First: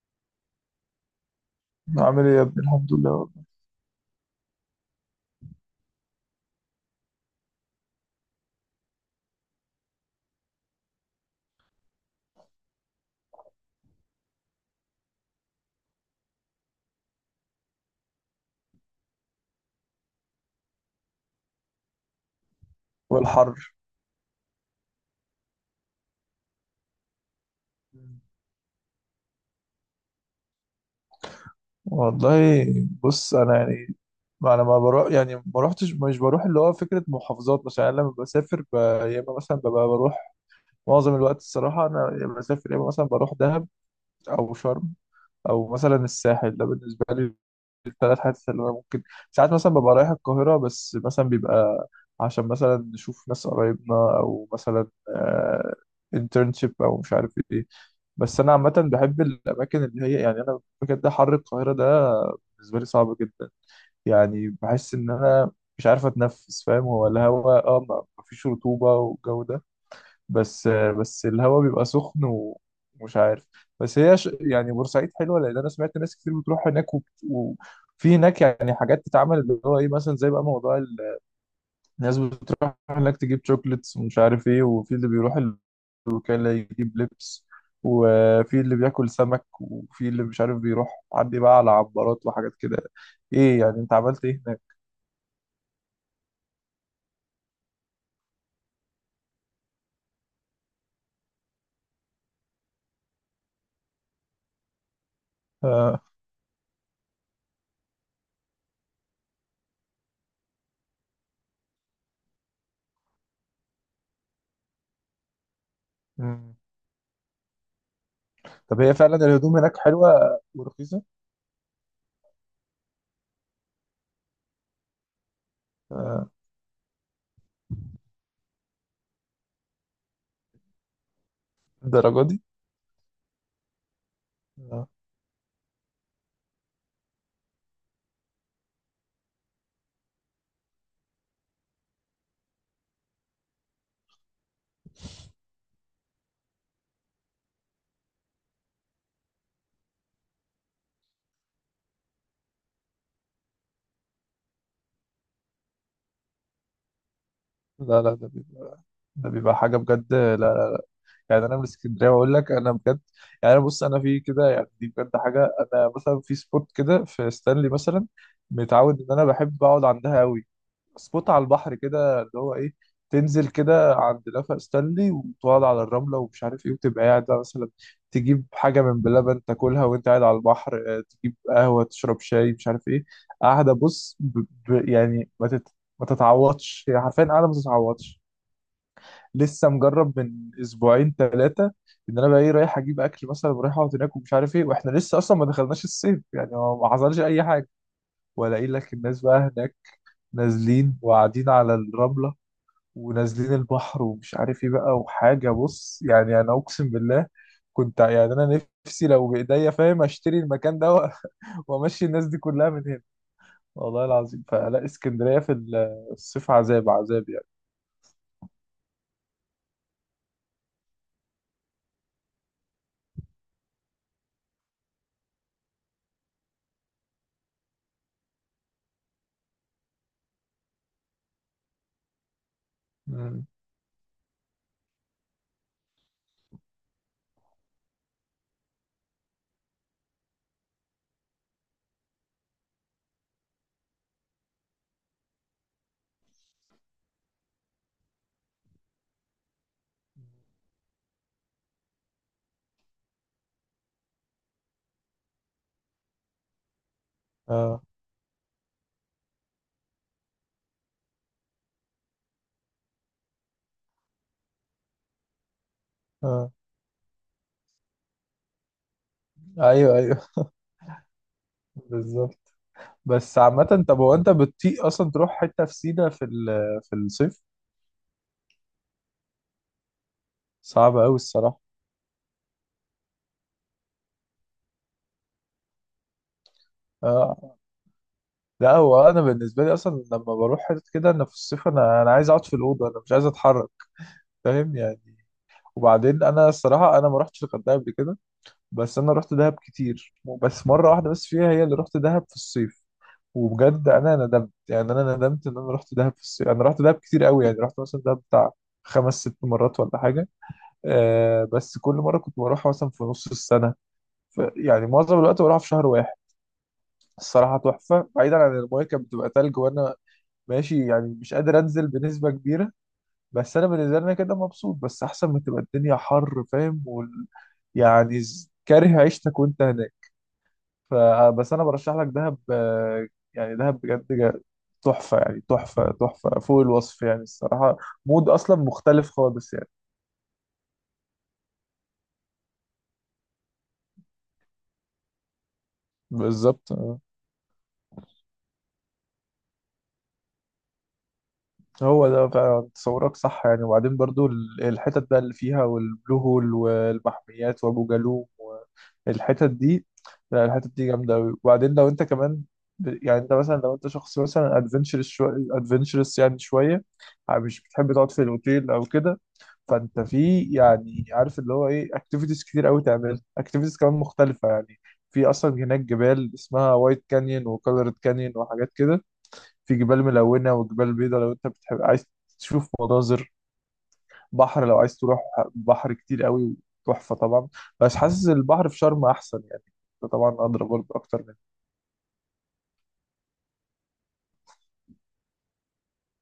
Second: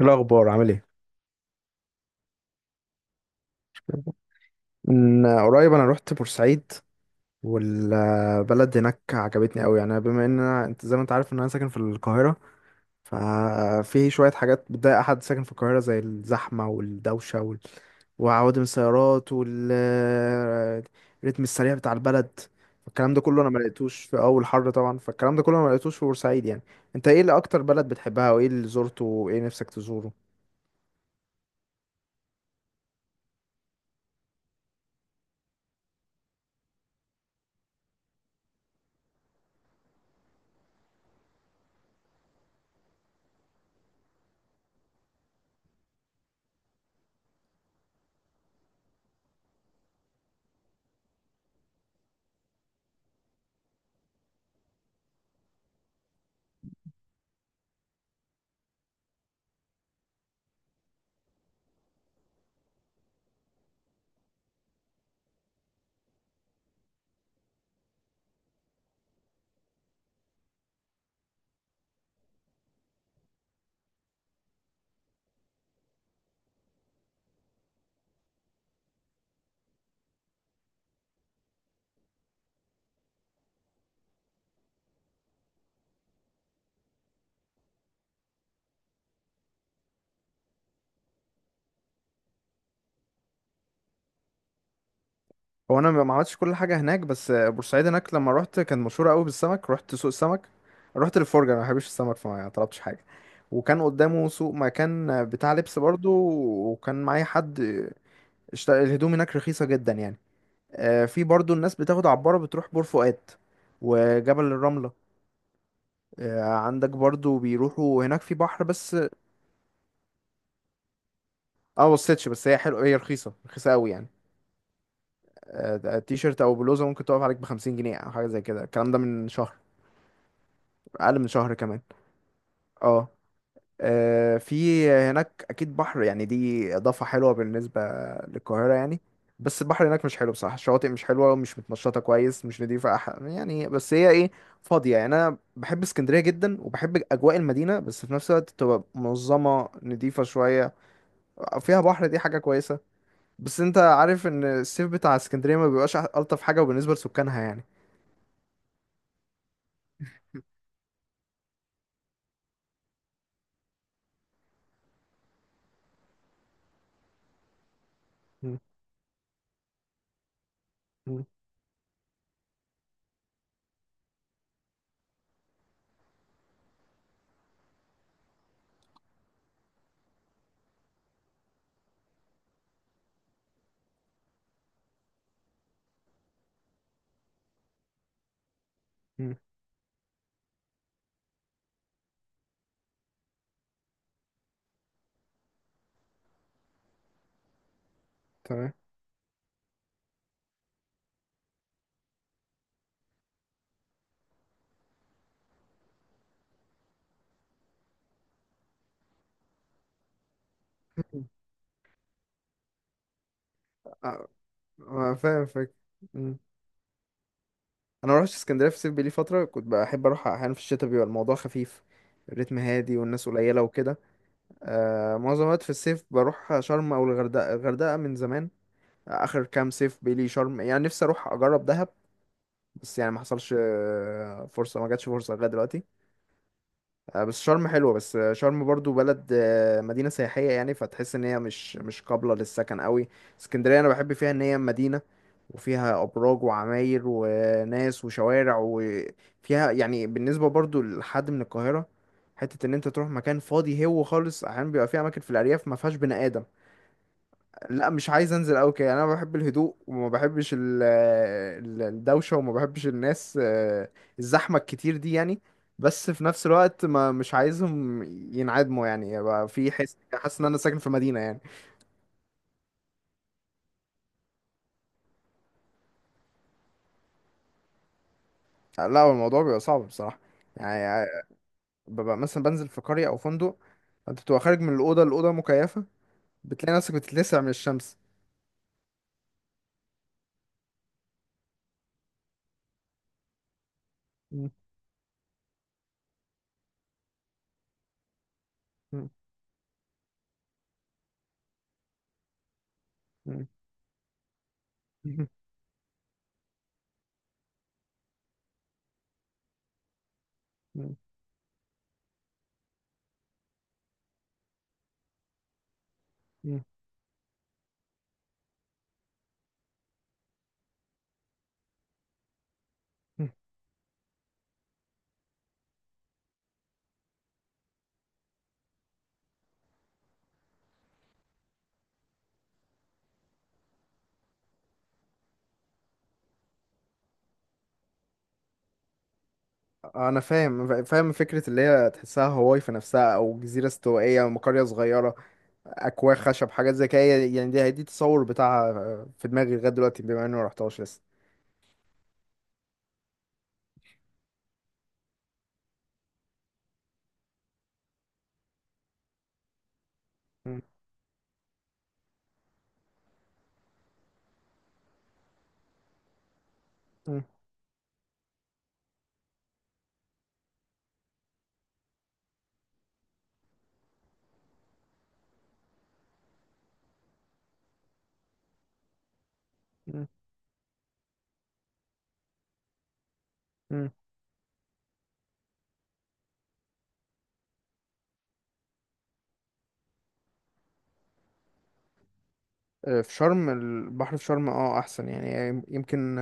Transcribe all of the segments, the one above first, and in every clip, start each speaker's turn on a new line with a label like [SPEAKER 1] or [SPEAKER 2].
[SPEAKER 1] إيه الأخبار عامل ايه؟
[SPEAKER 2] عامل ايه يا ابني؟ الحمد لله والله.
[SPEAKER 1] من قريب أنا روحت بورسعيد، والبلد هناك عجبتني أوي. يعني بما إن أنت زي ما أنت عارف إن أنا ساكن في القاهرة، ففي شوية حاجات بتضايق أحد ساكن في القاهرة زي الزحمة والدوشة وعوادم السيارات والريتم السريع بتاع البلد. الكلام ده كله أنا
[SPEAKER 2] والحر.
[SPEAKER 1] ملقتوش في أول حر طبعا، فالكلام ده كله أنا ملقتوش في بورسعيد يعني. أنت ايه اللي أكتر بلد بتحبها، وإيه اللي زرته، وإيه نفسك تزوره؟
[SPEAKER 2] والله، بص، انا يعني، انا ما بروح، يعني ما روحتش، مش بروح اللي هو فكره محافظات مثلا. يعني لما بسافر يا اما مثلا ببقى بروح. معظم الوقت الصراحه انا، يا اما بسافر، يا اما مثلا بروح دهب، او شرم، او مثلا الساحل. ده بالنسبه لي الثلاث حاجات اللي انا ممكن. ساعات مثلا ببقى رايح القاهره، بس مثلا بيبقى عشان مثلا نشوف ناس قرايبنا، او مثلا انترنشيب او مش عارف ايه. بس انا عامه بحب الاماكن اللي هي، يعني انا بجد حر القاهره ده بالنسبه لي صعب جدا. يعني بحس ان انا مش عارف اتنفس، فاهم؟ هو الهواء، ما فيش رطوبه والجو ده، بس الهواء بيبقى سخن ومش عارف. بس هي يعني بورسعيد حلوه، لان انا سمعت ناس كتير بتروح هناك وفي هناك يعني حاجات تتعمل، اللي هو ايه مثلا، زي بقى موضوع الناس بتروح هناك تجيب شوكليتس ومش عارف ايه، وفي اللي بيروح وكان لا يجيب لبس، وفي اللي بياكل سمك، وفي اللي مش عارف بيروح عندي بقى على عبارات وحاجات كده. ايه يعني، انت عملت ايه هناك؟
[SPEAKER 1] هو انا ما عملتش كل حاجه هناك، بس بورسعيد هناك لما رحت كان مشهوره قوي بالسمك. رحت سوق السمك، رحت للفرجه، انا ما بحبش السمك فما طلبتش حاجه. وكان قدامه سوق مكان بتاع لبس
[SPEAKER 2] آه.
[SPEAKER 1] برضو. وكان معايا حد. الهدوم هناك رخيصه جدا يعني. آه، في برضو الناس بتاخد عباره بتروح بور فؤاد وجبل الرمله. آه،
[SPEAKER 2] مم.
[SPEAKER 1] عندك برضو بيروحوا هناك في بحر
[SPEAKER 2] طب
[SPEAKER 1] بس
[SPEAKER 2] هي
[SPEAKER 1] اه.
[SPEAKER 2] فعلا الهدوم هناك حلوة ورخيصة؟
[SPEAKER 1] ما بصيتش، بس هي حلوه، هي رخيصه رخيصه قوي يعني. آه، ده
[SPEAKER 2] آه.
[SPEAKER 1] تيشيرت او بلوزه ممكن تقف عليك ب50 جنيه او حاجه زي كده. الكلام ده من شهر، اقل من شهر كمان.
[SPEAKER 2] الدرجة دي؟
[SPEAKER 1] اه. آه،
[SPEAKER 2] آه.
[SPEAKER 1] في هناك اكيد بحر، يعني دي اضافه حلوه بالنسبه للقاهره يعني. بس البحر هناك مش حلو بصراحه، الشواطئ مش حلوه ومش متنشطه كويس، مش نضيفه، يعني بس هي ايه، فاضيه يعني. انا بحب اسكندريه جدا وبحب اجواء المدينه، بس في نفس الوقت تبقى منظمه نضيفه شويه، فيها بحر، دي حاجه كويسه. بس انت عارف ان الصيف بتاع اسكندريه ما بيبقاش الطف حاجه، وبالنسبه لسكانها يعني.
[SPEAKER 2] لا لا، ده بيبقى، ده بيبقى حاجة بجد. لا لا، يعني أنا من اسكندرية وأقول لك، أنا بجد يعني. أنا بص، أنا في كده يعني، دي بجد حاجة. أنا مثلا في سبوت كده في ستانلي مثلا،
[SPEAKER 1] مم.
[SPEAKER 2] متعود إن أنا بحب أقعد عندها أوي.
[SPEAKER 1] مم.
[SPEAKER 2] سبوت على البحر كده، اللي هو ايه، تنزل كده عند لافا ستانلي وتقعد على الرمله ومش عارف ايه، وتبقى قاعد بقى مثلا تجيب حاجه من بلبن تاكلها وانت قاعد على البحر، آه، تجيب قهوه، تشرب شاي، مش عارف ايه، قاعده. بص، يعني، ما تتعوضش، هي حرفيا قاعده، ما تتعوضش.
[SPEAKER 1] مم.
[SPEAKER 2] لسه مجرب من اسبوعين ثلاثه ان انا بقى ايه، رايح اجيب اكل مثلا ورايح اقعد هناك ومش عارف ايه، واحنا لسه اصلا ما دخلناش الصيف يعني، ما حصلش اي حاجه. والاقي
[SPEAKER 1] تمام.
[SPEAKER 2] لك الناس بقى هناك نازلين وقاعدين على الرمله ونازلين البحر ومش عارف ايه بقى. وحاجه، بص، يعني انا اقسم بالله كنت، يعني انا نفسي لو بايديا، فاهم، اشتري المكان ده وامشي الناس دي كلها من هنا، والله
[SPEAKER 1] أه،
[SPEAKER 2] العظيم. فلا،
[SPEAKER 1] أه،
[SPEAKER 2] اسكندريه
[SPEAKER 1] فاهم
[SPEAKER 2] في
[SPEAKER 1] فاهم.
[SPEAKER 2] الصيف عذاب عذاب يعني.
[SPEAKER 1] انا ما رحتش اسكندريه في الصيف بقالي فتره، كنت بحب اروح احيانا في الشتاء، بيبقى الموضوع خفيف، الريتم هادي والناس قليله وكده. آه، معظم الوقت في الصيف بروح شرم او الغردقه، الغردقه من زمان، اخر كام صيف بقالي شرم. يعني نفسي اروح اجرب دهب، بس يعني ما
[SPEAKER 2] مم.
[SPEAKER 1] حصلش فرصه، ما جاتش فرصه لغايه دلوقتي. آه، بس شرم حلوة، بس شرم برضو بلد، مدينة سياحية يعني، فتحس ان هي مش قابلة للسكن قوي. اسكندرية انا بحب فيها ان هي مدينة، وفيها ابراج وعماير وناس وشوارع، وفيها يعني بالنسبة برضو لحد من القاهرة حتة ان انت تروح مكان فاضي هو خالص. احيانا بيبقى فيه اماكن في الارياف ما فيهاش بني ادم.
[SPEAKER 2] اه
[SPEAKER 1] لا مش عايز انزل قوي كده، يعني انا بحب الهدوء وما بحبش الدوشه، وما بحبش الناس، الزحمه الكتير دي يعني. بس في نفس
[SPEAKER 2] اه،
[SPEAKER 1] الوقت ما مش عايزهم ينعدموا، يعني يبقى في حس
[SPEAKER 2] ايوه ايوه،
[SPEAKER 1] حاسس ان انا ساكن في مدينه يعني.
[SPEAKER 2] بالظبط. بس عامه، طب هو انت بتطيق اصلا تروح حته في سينا في في الصيف؟
[SPEAKER 1] لا هو الموضوع بيبقى صعب بصراحه، يعني
[SPEAKER 2] صعب قوي الصراحه.
[SPEAKER 1] ببقى مثلا بنزل في قريه او فندق، انت بتبقى خارج من الاوضه، الاوضه مكيفه، بتلاقي نفسك بتتلسع من
[SPEAKER 2] اه،
[SPEAKER 1] الشمس.
[SPEAKER 2] لا هو انا بالنسبه لي اصلا لما بروح حته كده، انا في الصيف انا عايز اقعد في الاوضه، انا مش عايز اتحرك،
[SPEAKER 1] مم.
[SPEAKER 2] فاهم يعني. وبعدين انا الصراحه انا ما رحتش الغردقه قبل كده، بس
[SPEAKER 1] مم.
[SPEAKER 2] انا رحت دهب كتير. بس مره واحده بس فيها هي اللي رحت دهب في الصيف.
[SPEAKER 1] مم.
[SPEAKER 2] وبجد انا ندمت، يعني انا ندمت ان انا رحت دهب في الصيف. انا رحت دهب كتير قوي يعني، رحت مثلا دهب بتاع خمس ست مرات ولا حاجه.
[SPEAKER 1] مم.
[SPEAKER 2] آه، بس كل مره كنت بروح مثلا في نص السنه، ف يعني معظم الوقت بروح في شهر واحد.
[SPEAKER 1] مم.
[SPEAKER 2] الصراحه تحفه، بعيدا عن المايه كانت بتبقى تلج وانا ماشي يعني، مش قادر انزل بنسبه كبيره، بس انا بالنسبه لنا كده مبسوط، بس احسن ما تبقى الدنيا حر، فاهم؟ يعني كاره عيشتك وانت هناك. فبس انا برشح لك دهب، آه، يعني دهب بجد تحفه، يعني تحفه تحفه فوق الوصف يعني الصراحه. مود اصلا مختلف خالص يعني.
[SPEAKER 1] انا فاهم فاهم فكره اللي هي تحسها هواي في نفسها او جزيره استوائيه او قريه صغيره، اكواخ خشب
[SPEAKER 2] بالظبط.
[SPEAKER 1] حاجات زي كده، يعني دي التصور بتاعها في دماغي لغايه دلوقتي، بما اني ما رحتهاش لسه.
[SPEAKER 2] هو ده فعلا تصورك صح يعني. وبعدين برضو الحتت بقى اللي فيها، والبلو هول والمحميات وابو جالوم والحتت دي، لا
[SPEAKER 1] مم.
[SPEAKER 2] الحتت دي جامده قوي. وبعدين لو انت كمان، يعني، انت مثلا لو انت شخص مثلا ادفنتشرس شويه، ادفنتشرس يعني شويه،
[SPEAKER 1] مم.
[SPEAKER 2] مش بتحب تقعد في الاوتيل او كده، فانت في يعني، عارف اللي هو ايه، اكتيفيتيز كتير قوي، تعمل اكتيفيتيز كمان مختلفه يعني. في اصلا هناك جبال اسمها وايت كانيون وكولورد كانيون وحاجات كده. في جبال
[SPEAKER 1] مم.
[SPEAKER 2] ملونة وجبال بيضاء، لو انت بتحب عايز تشوف مناظر،
[SPEAKER 1] مم.
[SPEAKER 2] بحر لو عايز تروح، بحر كتير قوي، تحفة طبعا. بس حاسس البحر في شرم أحسن يعني. ده طبعا أدرى برضه أكتر منه.
[SPEAKER 1] آه، في شرم البحر، في شرم احسن يعني يمكن.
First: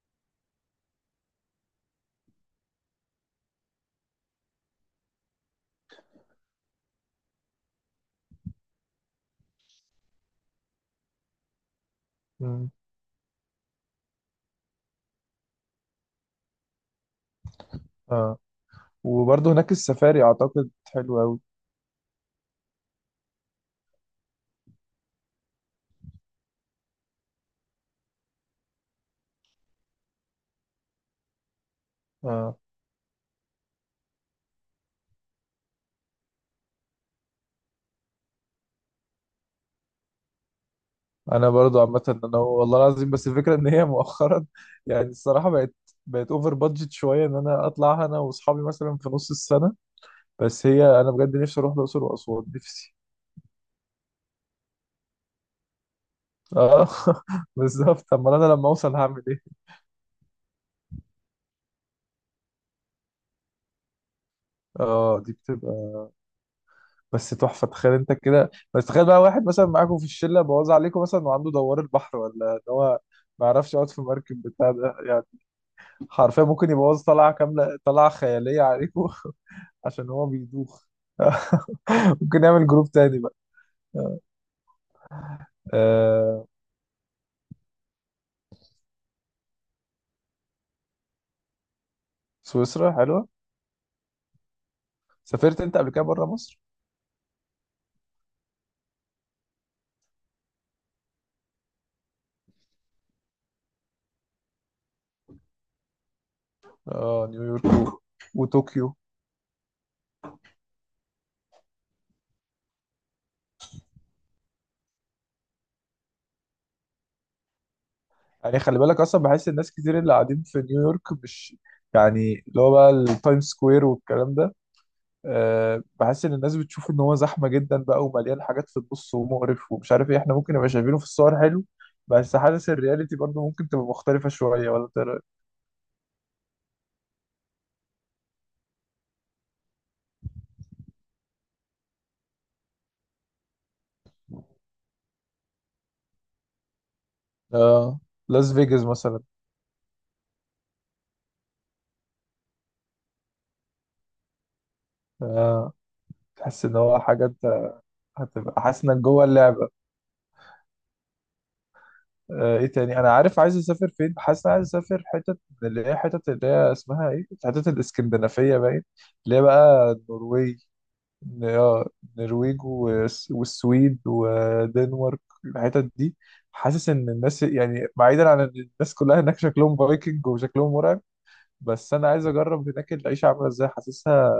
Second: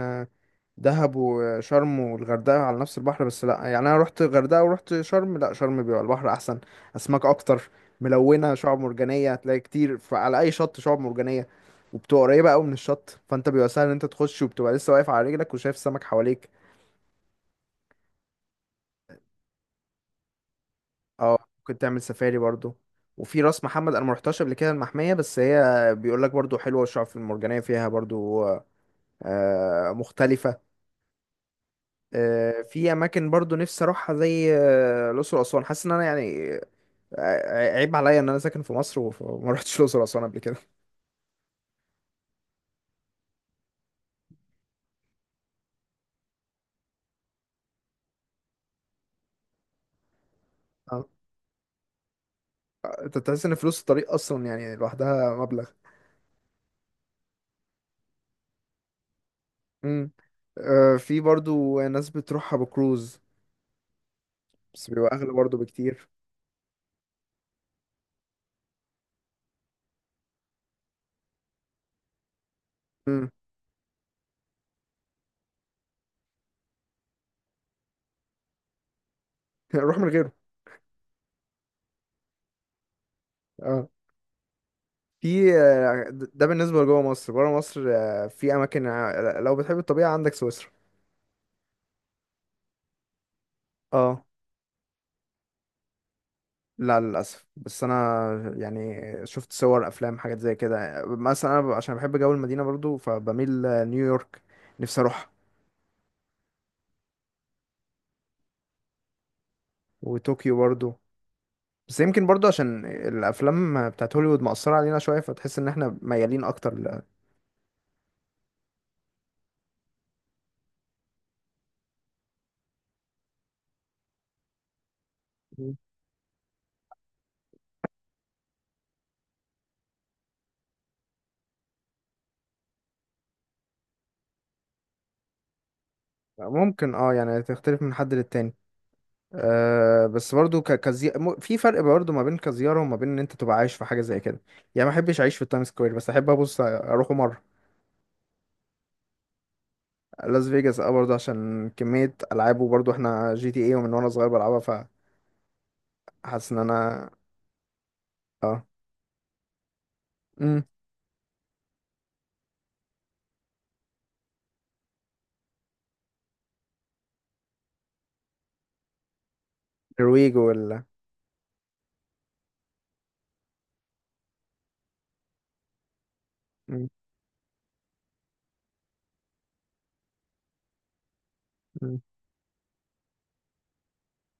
[SPEAKER 1] دهب وشرم والغردقة على نفس البحر، بس لا يعني انا رحت الغردقة ورحت شرم، لا شرم بيبقى البحر احسن، اسماك اكتر، ملونة، شعاب مرجانية هتلاقي كتير، على اي شط شعاب مرجانية، وبتبقى قريبة قوي
[SPEAKER 2] مم.
[SPEAKER 1] من الشط، فانت بيبقى سهل ان انت تخش وبتبقى لسه واقف على رجلك وشايف السمك حواليك.
[SPEAKER 2] آه. وبرضه هناك السفاري أعتقد حلو أوي.
[SPEAKER 1] اه، ممكن تعمل سفاري برضو. وفي راس محمد انا ما رحتش قبل كده المحمية، بس هي بيقول لك برضو حلوة الشعاب المرجانية فيها برضو. آه، مختلفة.
[SPEAKER 2] آه.
[SPEAKER 1] آه، في اماكن برضو نفسي اروحها زي الاقصر واسوان. حاسس ان انا يعني عيب عليا ان انا ساكن في مصر وما رحتش الاقصر واسوان قبل كده.
[SPEAKER 2] أنا برضه عامة، أنا والله العظيم بس الفكرة إن هي مؤخرا يعني الصراحة بقت أوفر بادجت شوية إن أنا أطلع أنا وأصحابي مثلا في نص السنة. بس هي
[SPEAKER 1] اه،
[SPEAKER 2] أنا بجد نفسي أروح الأقصر وأسوان، نفسي.
[SPEAKER 1] انت تحس ان فلوس الطريق اصلا يعني لوحدها مبلغ.
[SPEAKER 2] آه، بالظبط. أمال أنا لما أوصل هعمل إيه؟
[SPEAKER 1] امم. آه، في برضو ناس بتروحها بكروز، بس بيبقى
[SPEAKER 2] اه
[SPEAKER 1] اغلى
[SPEAKER 2] دي
[SPEAKER 1] برضو
[SPEAKER 2] بتبقى،
[SPEAKER 1] بكتير.
[SPEAKER 2] بس تحفه. تخيل انت كده، بس تخيل بقى، واحد مثلا معاكم في الشله بوظ عليكم مثلا، وعنده دوار البحر، ولا ان هو
[SPEAKER 1] امم.
[SPEAKER 2] ما يعرفش يقعد في المركب بتاع ده يعني، حرفيا ممكن يبوظ طلعه كامله، طلعه خياليه عليكم.
[SPEAKER 1] روح من
[SPEAKER 2] عشان هو
[SPEAKER 1] غيره.
[SPEAKER 2] بيدوخ. ممكن يعمل جروب تاني بقى.
[SPEAKER 1] اه، في ده
[SPEAKER 2] آه،
[SPEAKER 1] بالنسبه لجوه مصر. بره مصر في اماكن، لو بتحب الطبيعه عندك سويسرا.
[SPEAKER 2] سويسرا حلوه.
[SPEAKER 1] اه.
[SPEAKER 2] سافرت انت قبل كده بره مصر؟
[SPEAKER 1] لا للاسف، بس انا يعني شفت صور افلام حاجات زي كده. مثلا انا عشان بحب جو المدينه برضو فبميل نيويورك، نفسي اروح،
[SPEAKER 2] اه، نيويورك وطوكيو.
[SPEAKER 1] وطوكيو برضو. بس يمكن برضو عشان الافلام بتاعت هوليوود مأثرة علينا شوية، فتحس ان احنا ميالين اكتر.
[SPEAKER 2] يعني خلي بالك، اصلا بحس الناس كتير اللي قاعدين في نيويورك مش، يعني اللي هو بقى التايم سكوير والكلام ده،
[SPEAKER 1] مم.
[SPEAKER 2] آه، بحس ان الناس بتشوف ان هو زحمه جدا بقى ومليان حاجات في النص ومقرف ومش عارف ايه. احنا ممكن نبقى شايفينه في الصور حلو، بس حاسس الرياليتي برضه ممكن تبقى مختلفه شويه، ولا ترى؟
[SPEAKER 1] ممكن، يعني تختلف من حد للتاني. أه، بس برضو في فرق برضو ما بين كزيارة وما بين ان انت تبقى عايش في حاجة زي كده. يعني ما احبش اعيش في التايم سكوير، بس احب ابص اروحه مرة.
[SPEAKER 2] اه، لاس فيجاس مثلا.
[SPEAKER 1] لاس فيجاس، برضو عشان كمية العاب، وبرضو احنا جي تي اي ومن وانا صغير بلعبها،
[SPEAKER 2] آه،
[SPEAKER 1] فحاسس ان
[SPEAKER 2] تحس ان هو
[SPEAKER 1] انا
[SPEAKER 2] حاجه انت هتبقى
[SPEAKER 1] اه
[SPEAKER 2] حاسس انك جوه اللعبه.
[SPEAKER 1] امم
[SPEAKER 2] آه، ايه تاني انا عارف عايز اسافر فين؟ حاسس إن أنا عايز اسافر حتت، من اللي هي حتت اللي هي اسمها ايه، حتت الاسكندنافيه باين، اللي هي بقى
[SPEAKER 1] نرويج
[SPEAKER 2] النرويج.
[SPEAKER 1] ولا.
[SPEAKER 2] ن- اه النرويج والسويد ودنمارك، الحتت دي.
[SPEAKER 1] مم.
[SPEAKER 2] حاسس ان الناس يعني، بعيدا عن ان الناس كلها هناك شكلهم فايكنج وشكلهم مرعب، بس انا عايز اجرب هناك العيشه عامله ازاي. حاسسها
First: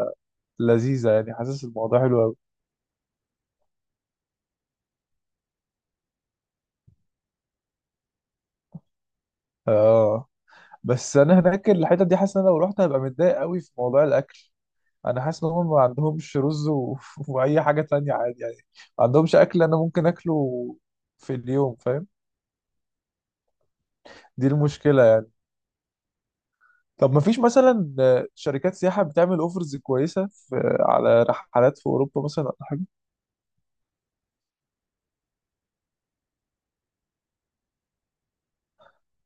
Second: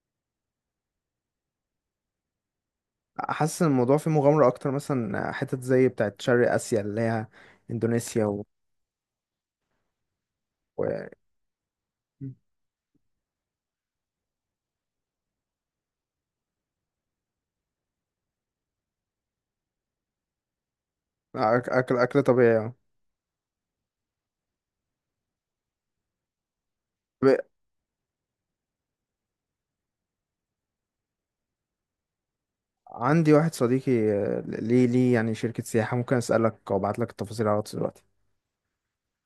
[SPEAKER 2] لذيذه يعني، حاسس الموضوع حلو قوي.
[SPEAKER 1] حاسس ان الموضوع فيه مغامرة اكتر، مثلا حتت زي بتاعت شرق اسيا اللي هي اندونيسيا
[SPEAKER 2] اه،
[SPEAKER 1] و...
[SPEAKER 2] بس انا هناك الحتت دي حاسس ان انا لو رحت هبقى متضايق قوي في موضوع الاكل. انا حاسس ان هم ما عندهمش رز واي حاجه تانية عادي يعني. ما عندهمش اكل انا ممكن اكله في اليوم، فاهم؟
[SPEAKER 1] اكل طبيعي يعني.
[SPEAKER 2] دي المشكله. طب ما
[SPEAKER 1] طب
[SPEAKER 2] فيش مثلا، آه، شركات سياحة بتعمل اوفرز كويسة في، على رحلات في أوروبا مثلا أو حاجة؟
[SPEAKER 1] عندي واحد صديقي، ليه يعني شركة سياحة، ممكن اسألك او ابعت لك التفاصيل على الواتس دلوقتي.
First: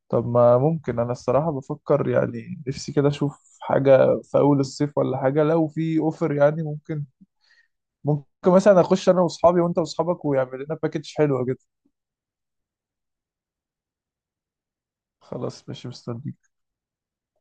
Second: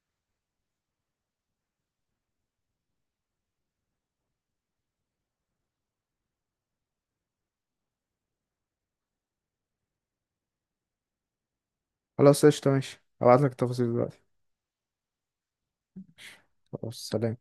[SPEAKER 2] طب ما ممكن، أنا الصراحة بفكر يعني، نفسي كده أشوف حاجة في أول الصيف ولا حاجة، لو في اوفر يعني، ممكن مثلا أخش أنا وأصحابي وأنت وأصحابك، ويعمل لنا باكج حلوة كده.
[SPEAKER 1] خلاص قشطة ماشي، ابعت لك التفاصيل دلوقتي.
[SPEAKER 2] خلاص ماشي، مستنيك.
[SPEAKER 1] خلاص، سلام.